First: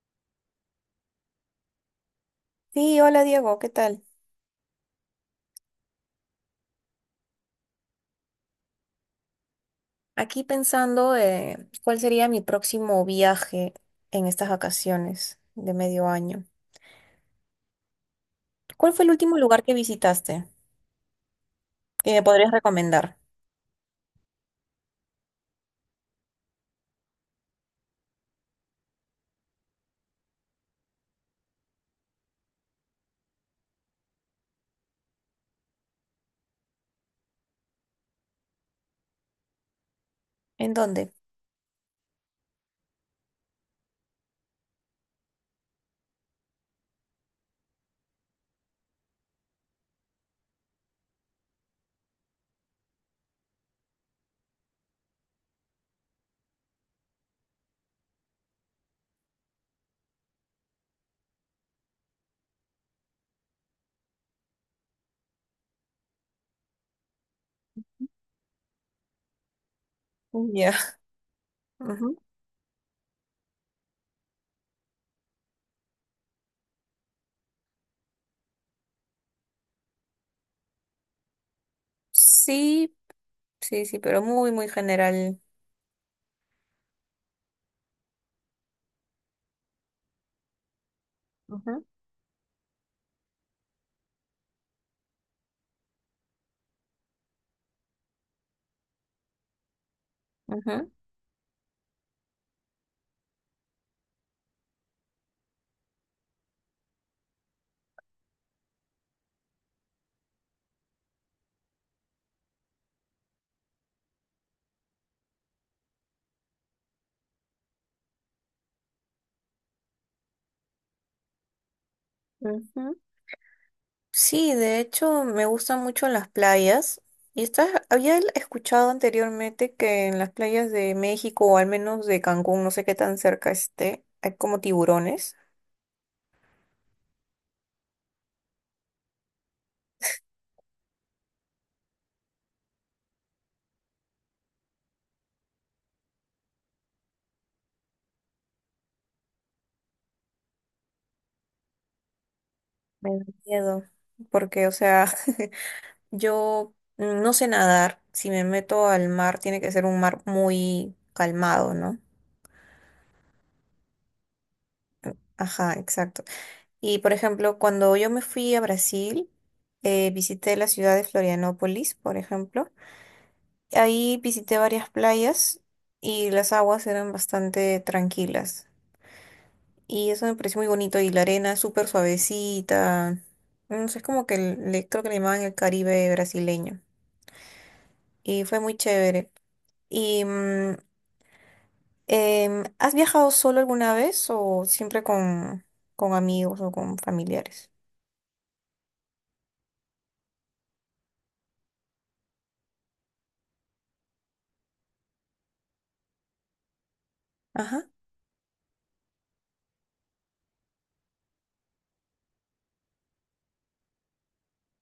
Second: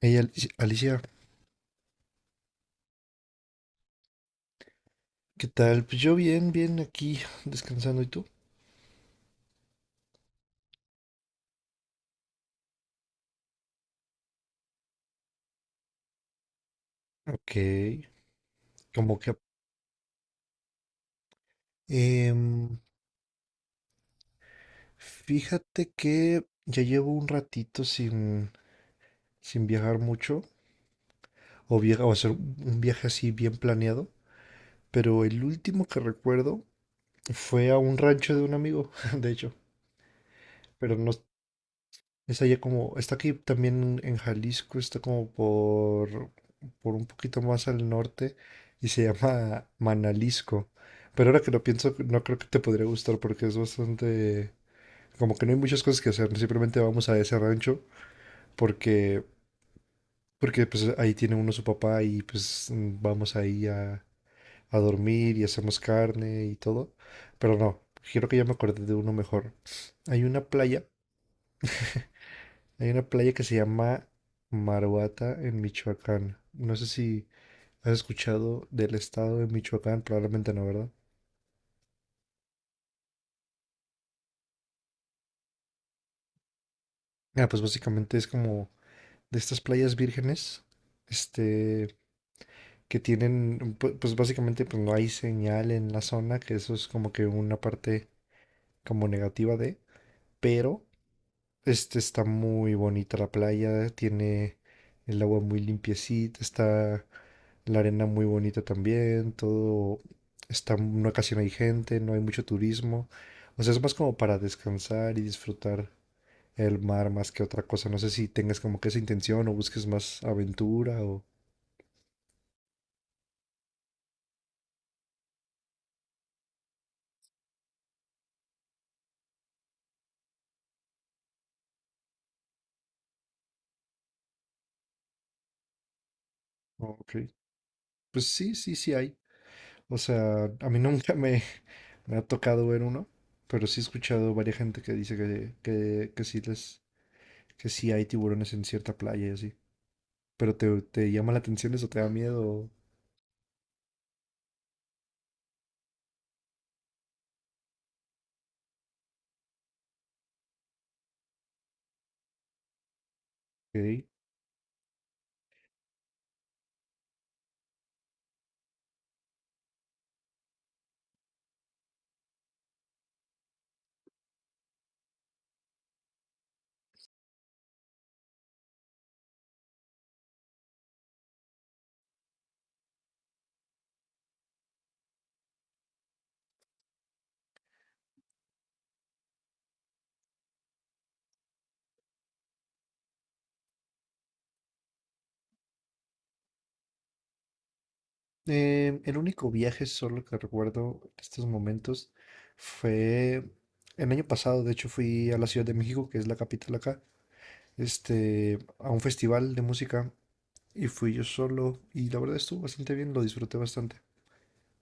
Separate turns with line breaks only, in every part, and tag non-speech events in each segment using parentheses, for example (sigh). Hey, Alicia, Alicia,
Sí, hola Diego, ¿qué tal?
¿qué tal? Pues yo bien, bien aquí descansando. ¿Y tú?
Aquí pensando cuál sería mi próximo viaje en estas vacaciones de medio año.
Ok,
¿Cuál fue el
como que...
último lugar que visitaste que me podrías
em,
recomendar?
fíjate que ya llevo un ratito sin viajar mucho o, viajar o hacer un viaje así bien planeado, pero el último que recuerdo fue a un rancho de un amigo, (laughs) de hecho,
¿En
pero no,
dónde?
está allá como, está aquí también en Jalisco, está como por un poquito más al norte y se llama Manalisco. Pero ahora que lo pienso, no creo que te podría gustar porque es bastante, como que no hay muchas cosas que hacer, simplemente vamos a ese rancho porque, porque pues ahí tiene uno su papá y pues vamos ahí a dormir y hacemos carne y todo. Pero no, quiero que ya me acordé de uno mejor. Hay una
Ya.
playa.
(laughs) Ujú.
Hay una playa que se llama Maruata en Michoacán. No sé si has escuchado del estado de Michoacán, probablemente no, ¿verdad?
Sí, sí, sí, pero muy, muy general.
Ah, pues básicamente es como de estas playas vírgenes,
Ujú,
este, que tienen, pues básicamente pues no hay señal en la zona, que eso es como que una parte como negativa de, pero
ujú,
este está muy bonita la playa, tiene el agua muy limpiecita, está la arena muy bonita también, todo está, no casi no hay gente, no hay mucho turismo. O sea, es más como para descansar y disfrutar el mar más que otra cosa. No sé si tengas como que esa intención o busques más aventura o...
ujú. Sí, de hecho me gustan mucho las playas. Y estás, había escuchado anteriormente que en las playas de México, o al menos de Cancún, no sé qué tan cerca esté, hay como tiburones.
Ok, pues sí, sí, sí hay. O sea, a mí (laughs) nunca me ha tocado ver uno, pero sí he escuchado varias gente que dice que sí les, que sí hay tiburones en cierta playa y así. Pero te llama la atención eso, te da miedo.
Me da miedo, porque, o sea, (laughs) yo no sé nadar. Si me meto al mar, tiene que ser un mar muy calmado, ¿no?
Ok.
Ajá, exacto. Y, por ejemplo, cuando yo me fui a Brasil, visité la ciudad de Florianópolis, por ejemplo. Ahí visité varias playas y las aguas eran bastante tranquilas. Y eso me pareció muy bonito. Y la arena es súper suavecita. No sé, es como que le, creo que le llamaban el Caribe brasileño. Y fue muy chévere. Y ¿has viajado solo alguna vez o siempre con amigos o con familiares?
El único viaje solo que recuerdo en estos momentos fue el año pasado, de hecho fui a la Ciudad de México, que es la capital acá,
Ajá.
este, a un festival de música y fui yo solo y la verdad estuvo bastante bien, lo disfruté bastante.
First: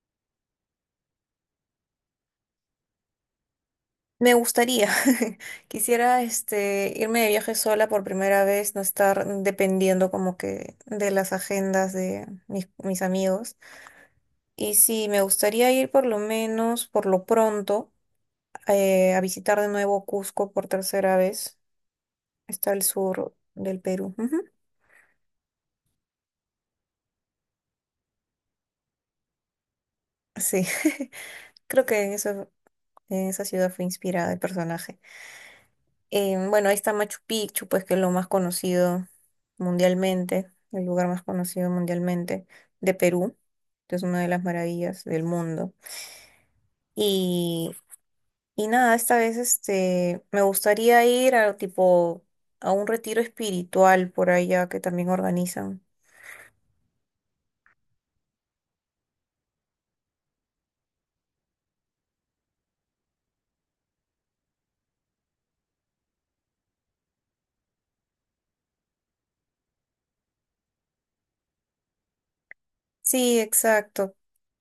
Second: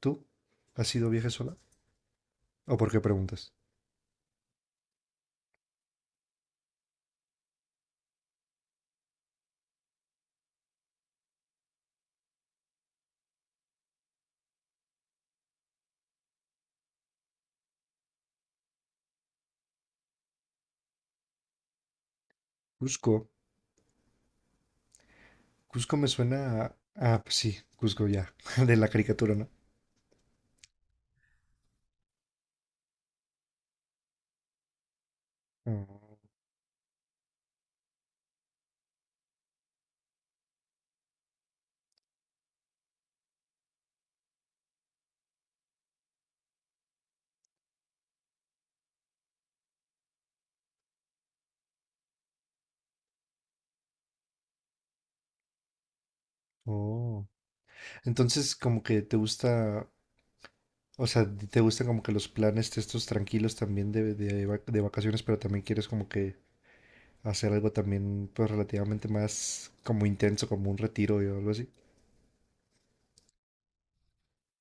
¿Tú has ido viaje sola? ¿O por qué preguntas?
Me gustaría. (laughs) Quisiera irme de viaje sola por primera vez, no estar dependiendo como que de las agendas de mis amigos. Y sí, me gustaría ir por lo menos, por lo pronto, a visitar de nuevo Cusco por tercera vez. Está al
Cusco.
sur del Perú. Ujú.
Cusco me suena a... Ah, pues sí, Cusco ya, (laughs) de la caricatura, ¿no?
Sí. (laughs) Creo que en eso. Esa ciudad fue inspirada el personaje.
Oh,
Bueno, ahí está Machu Picchu, pues que es lo más conocido mundialmente, el lugar más conocido mundialmente de Perú, que es una de las maravillas del mundo. Y, y nada, esta vez me gustaría ir a tipo a un retiro espiritual por allá que también organizan.
oh. Entonces, como que te gusta, o sea, te gustan como que los planes de estos tranquilos también de de vacaciones, pero también quieres como que hacer algo también, pues relativamente más como intenso, como un retiro o algo así.
Sí, exacto.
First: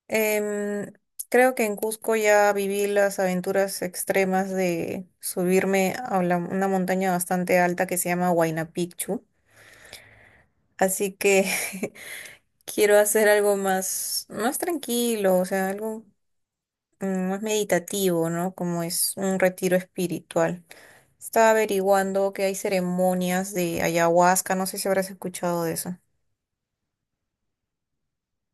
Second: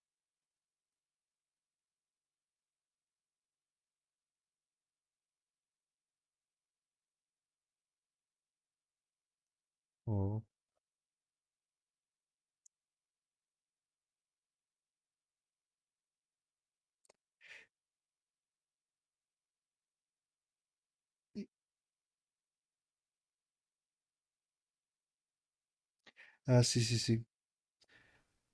Em, creo que en Cusco ya viví las aventuras extremas de subirme a una montaña bastante alta que se llama Huayna Picchu.
Oh.
Así que (laughs) quiero hacer algo más, más tranquilo, o sea, algo más meditativo, ¿no? Como es un retiro espiritual. Estaba averiguando que hay ceremonias de ayahuasca, no sé si habrás escuchado de eso.
Ah, sí, sí, sí.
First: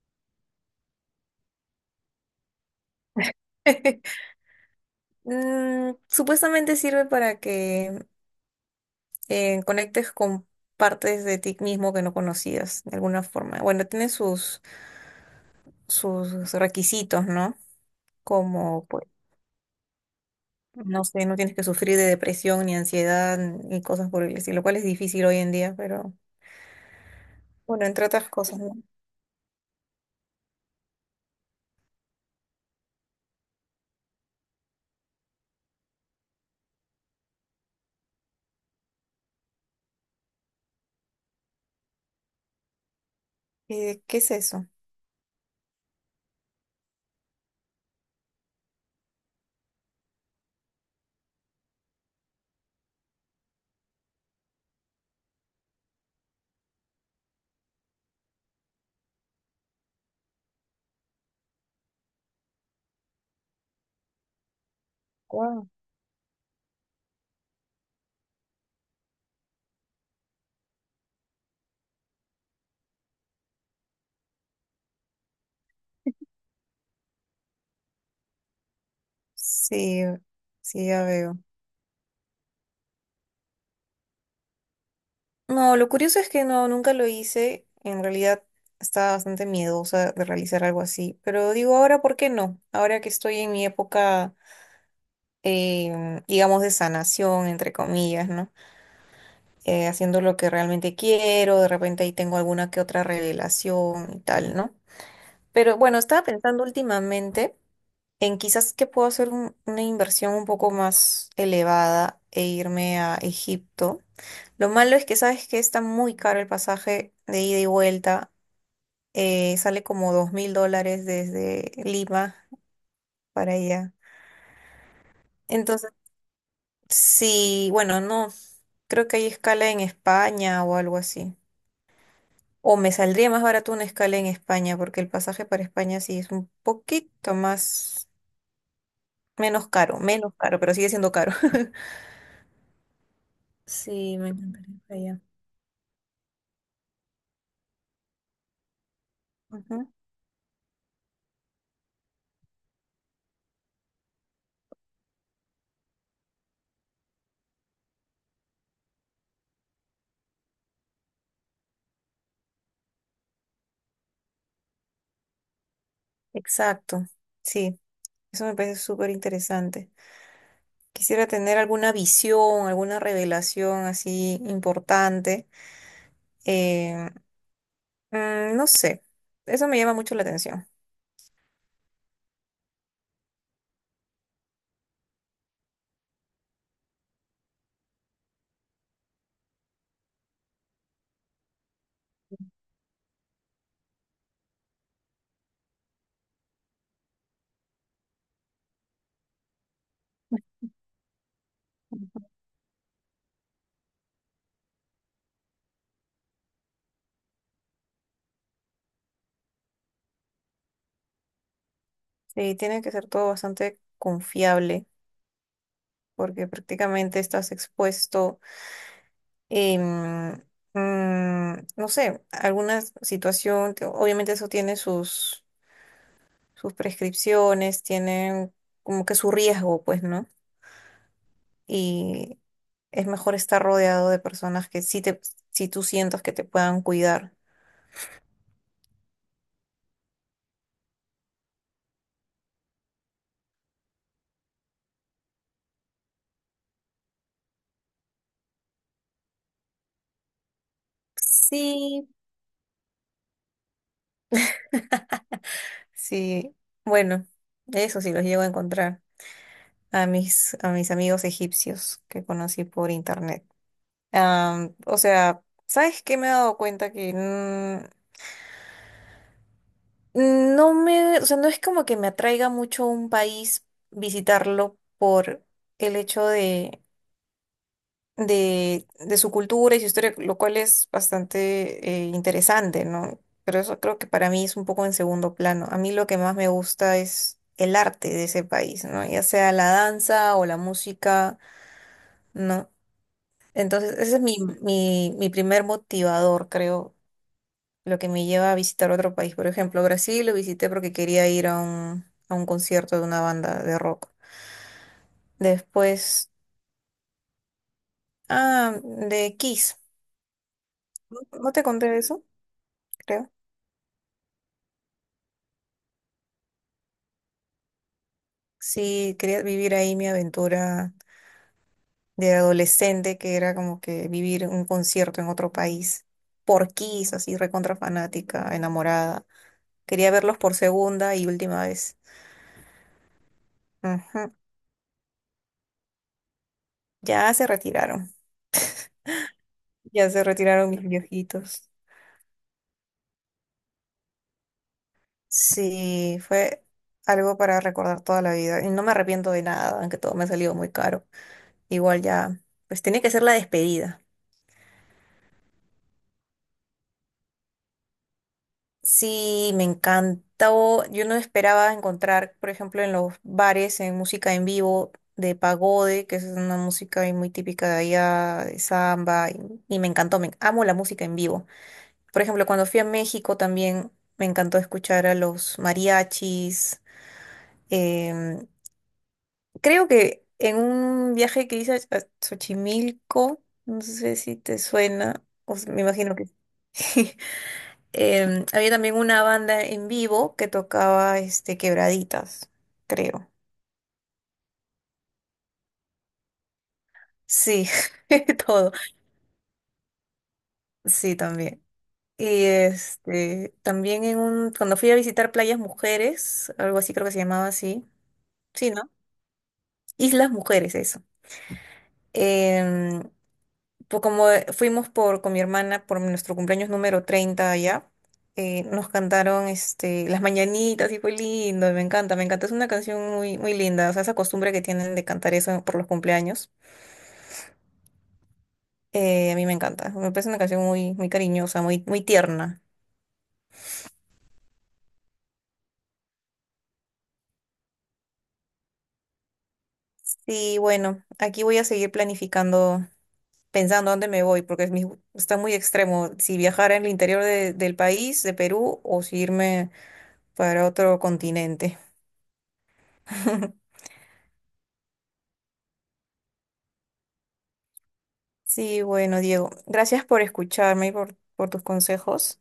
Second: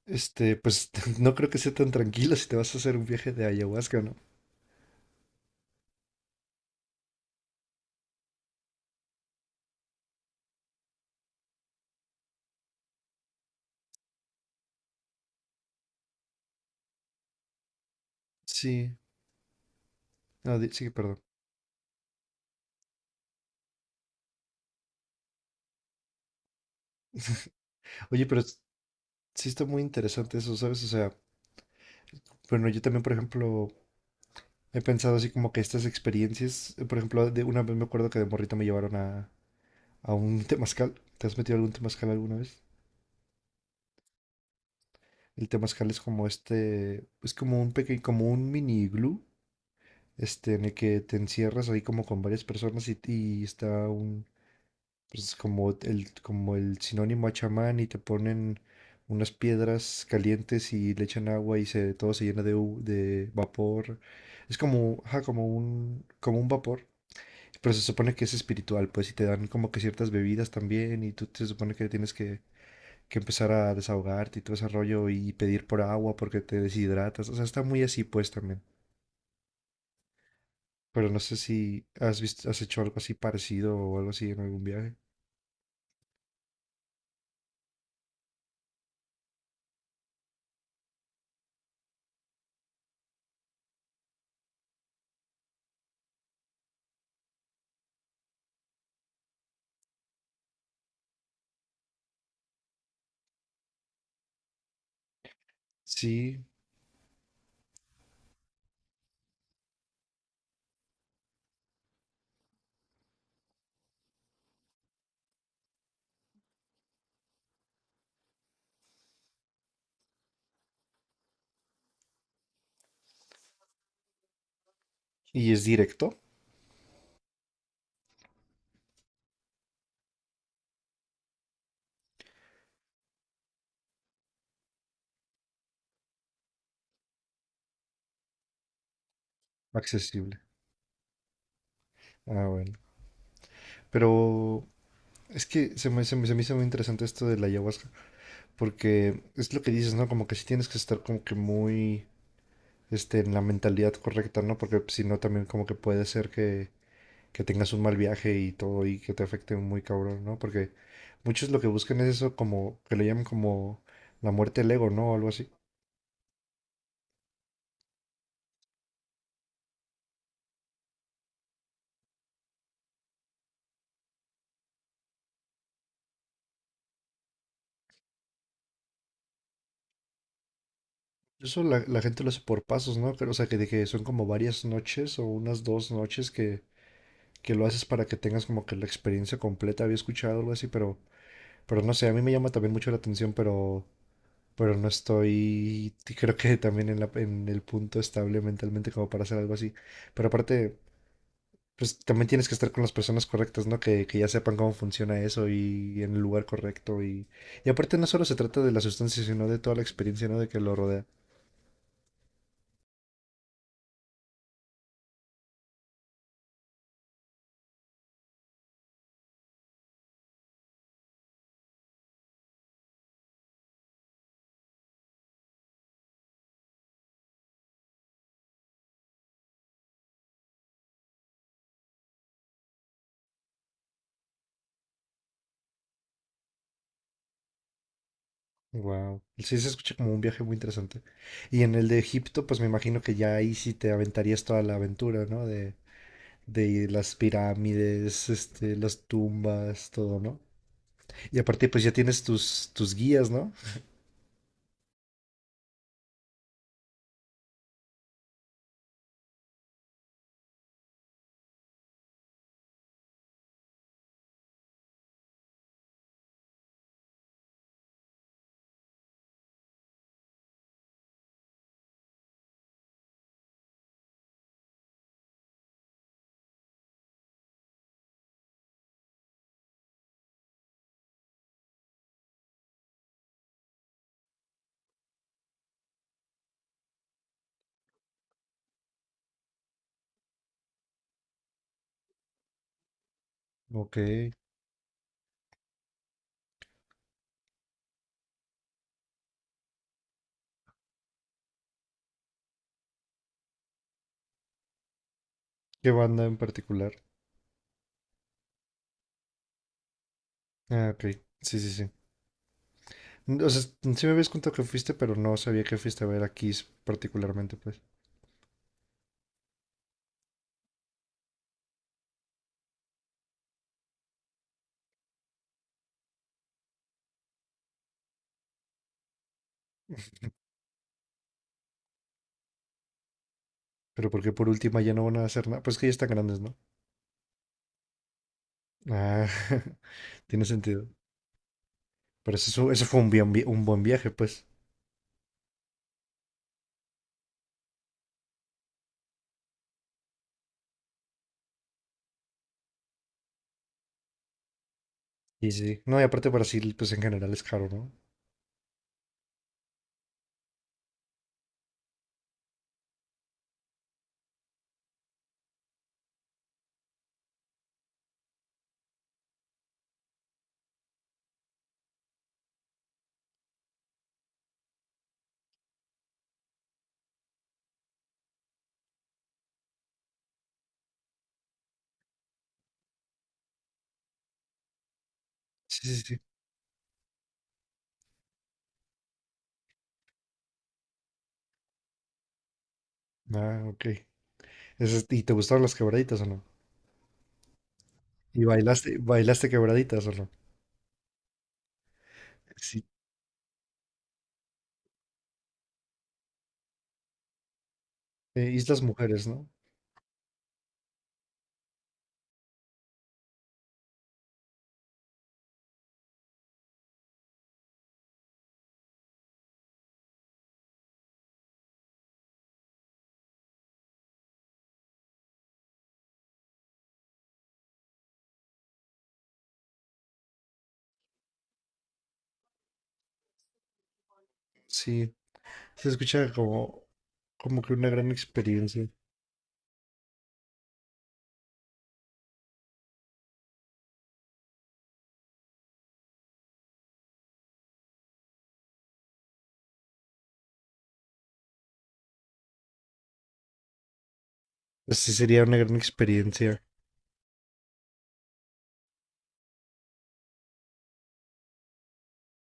Este, pues (laughs) no creo que sea tan tranquilo si te vas a hacer un viaje de ayahuasca, ¿no?
(laughs) Supuestamente sirve para que conectes con partes de ti mismo que no conocías de alguna forma. Bueno, tiene sus requisitos, ¿no? Como,
Sí,
pues,
no, sí,
no
perdón.
sé, no tienes que sufrir de depresión ni ansiedad ni cosas por el estilo, lo cual es difícil hoy en día, pero bueno, entre
Oye,
otras
pero
cosas, ¿no?
sí está muy interesante eso, ¿sabes? O sea, bueno, yo también, por ejemplo, he pensado así como que estas experiencias, por ejemplo, de una vez me acuerdo que de morrito me llevaron a un temazcal. ¿Te has metido algún temazcal alguna vez?
¿Qué es eso?
El temazcal es como este, es como un pequeño, como un mini iglú, este, en el que te encierras ahí como con varias personas y está un, pues como el sinónimo a chamán y te ponen unas piedras calientes y le echan agua y se, todo se llena de, de vapor. Es como, ajá,
Wow.
como un vapor, pero se supone que es espiritual, pues, y te dan como que ciertas bebidas también y tú te supone que tienes que empezar a desahogarte y todo ese rollo y pedir por agua porque te deshidratas. O sea, está muy así pues también.
Sí, sí, ya
Pero no sé
veo.
si has visto, has hecho algo así parecido o algo así en algún viaje.
No, lo curioso es que no, nunca lo hice. En realidad estaba bastante miedosa de realizar algo así. Pero digo, ahora, ¿por qué no? Ahora que estoy en mi época digamos, de sanación, entre comillas, ¿no? Haciendo lo que realmente quiero, de repente ahí tengo alguna que otra revelación y tal, ¿no? Pero bueno, estaba
Sí,
pensando últimamente en quizás que puedo hacer una inversión un poco más elevada e irme a Egipto. Lo malo es que sabes que está muy caro el pasaje de ida y vuelta, sale como 2000 dólares desde Lima para allá.
y es
Entonces.
directo,
Sí, bueno, no, creo que hay escala en España o algo así. O me saldría más barato una escala en España, porque el pasaje para España sí es un poquito más, menos
accesible.
caro, pero sigue siendo caro. (laughs)
Ah, bueno.
Sí, me
Pero
encantaría ir para allá.
es que se me hizo muy interesante esto de la ayahuasca, porque es lo que
Ujú,
dices, ¿no? Como que sí tienes que estar como que muy, este, en la mentalidad correcta, ¿no? Porque si no, también como que puede ser que tengas un mal viaje y todo y que te afecte muy cabrón, ¿no? Porque muchos lo que buscan es eso como, que le llaman como la muerte del ego, ¿no? O algo así.
exacto, sí, eso me parece súper interesante. Quisiera tener alguna visión, alguna revelación así importante. eh, no sé, eso me llama mucho la atención.
Eso la gente lo hace por pasos, ¿no? Pero, o sea, que, de que son como varias noches o unas dos noches que lo haces para que tengas como que la experiencia completa. Había escuchado algo así, pero no sé, a mí me llama también mucho la atención, pero no estoy, creo que también en el punto estable mentalmente como para hacer algo así. Pero aparte... pues también tienes que estar con las personas correctas, ¿no? Que ya sepan cómo funciona eso y, en el lugar correcto. Y aparte no solo se trata de la sustancia, sino de toda la experiencia, ¿no? De que lo rodea.
Sí, tiene que ser todo bastante confiable, porque prácticamente estás expuesto, em, no sé, alguna situación, que obviamente eso tiene sus, sus prescripciones, tiene como que su riesgo, pues, ¿no? Y es mejor estar rodeado de personas que sí te, si tú sientas que te puedan cuidar.
Wow. Sí, se escucha como un viaje muy interesante. Y en el de Egipto, pues me imagino que ya ahí sí te aventarías toda la aventura, ¿no? De las pirámides, este, las tumbas, todo, ¿no? Y aparte, pues ya
Sí,
tienes tus, tus guías, ¿no?
sí, bueno, eso sí los llego a encontrar a mis amigos egipcios que conocí por internet. O sea, ¿sabes qué me he dado cuenta? Que no me, o sea, no es como que me atraiga mucho un país visitarlo por el hecho de su cultura y su historia, lo cual es bastante interesante, ¿no? Pero eso creo que para mí es un poco en segundo plano. A mí lo que más me gusta es el arte de ese país, ¿no? Ya sea la danza o la música, ¿no? Entonces,
Ok.
ese es mi primer motivador, creo. Lo que me lleva a visitar otro país. Por ejemplo, Brasil lo visité porque quería ir a un concierto de una banda de rock.
¿Qué banda
Después,
en particular?
ah, de Kiss.
Ah, ok.
¿No
Sí,
te
sí,
conté
sí.
de eso? Creo.
O sea, sí me habías contado que fuiste, pero no sabía que fuiste a ver a Kiss particularmente, pues.
Sí, quería vivir ahí mi aventura de adolescente, que era como que vivir un concierto en otro país por Kiss, así recontra fanática, enamorada. Quería verlos por segunda y última vez.
Pero
Ujú.
porque por última ya no van a hacer nada. Pues que ya están grandes, ¿no?
Ya se retiraron,
Ah, (laughs)
ya se
tiene
retiraron mis
sentido.
viejitos.
Pero eso, fue un, un buen viaje, pues.
Sí, fue algo para recordar toda la vida. Y no me arrepiento de nada, aunque todo me ha salido muy caro. Igual ya, pues tiene que ser la despedida.
Y sí. No, y aparte Brasil, pues en general es caro, ¿no?
Sí, me encantó. Yo no esperaba encontrar, por ejemplo, en los bares, en música en vivo de pagode, que es una música ahí muy típica de allá, de samba, y me encantó, me amo la música en vivo. Por ejemplo, cuando fui a México también me encantó escuchar a los mariachis. em, Creo que en un viaje que hice a Xochimilco, no sé si te suena, me
Sí, sí,
imagino
sí.
que sí. (laughs) Había también una banda en vivo que tocaba este quebraditas, creo.
Ah, ok. Eso ¿y te gustaron las quebraditas o no?
Sí,
¿Y
(laughs) todo.
bailaste, bailaste quebraditas o no?
Sí, también. Y
Sí.
este, también en un, cuando fui a visitar Playas Mujeres, algo así creo que se llamaba así. Sí,
Islas
¿no?
Mujeres, ¿no?
Islas Mujeres, eso. Em, pues como fuimos por, con mi hermana por nuestro cumpleaños número 30 allá, nos cantaron Las Mañanitas y fue lindo, y me encanta, me encanta. Es una canción muy, muy linda, o sea, esa costumbre que tienen de cantar eso por los cumpleaños, a mí me encanta. Me parece una canción muy, muy cariñosa, muy, muy tierna.
Sí. Se escucha como, como que una gran experiencia.
Sí, bueno, aquí voy a seguir planificando, pensando dónde me voy, porque es está muy extremo si viajar al interior del país, de Perú, o si irme para otro continente. (laughs)
Pues sí, sería una gran experiencia.
Sí, bueno, Diego, gracias por escucharme y por tus consejos.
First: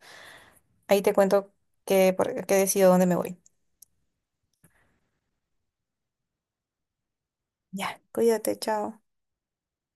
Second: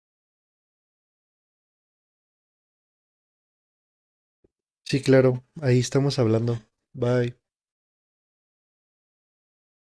Ahí te cuento que, que decido dónde me voy.
Sí, claro, ahí estamos hablando. Bye.
Ya, cuídate, chao.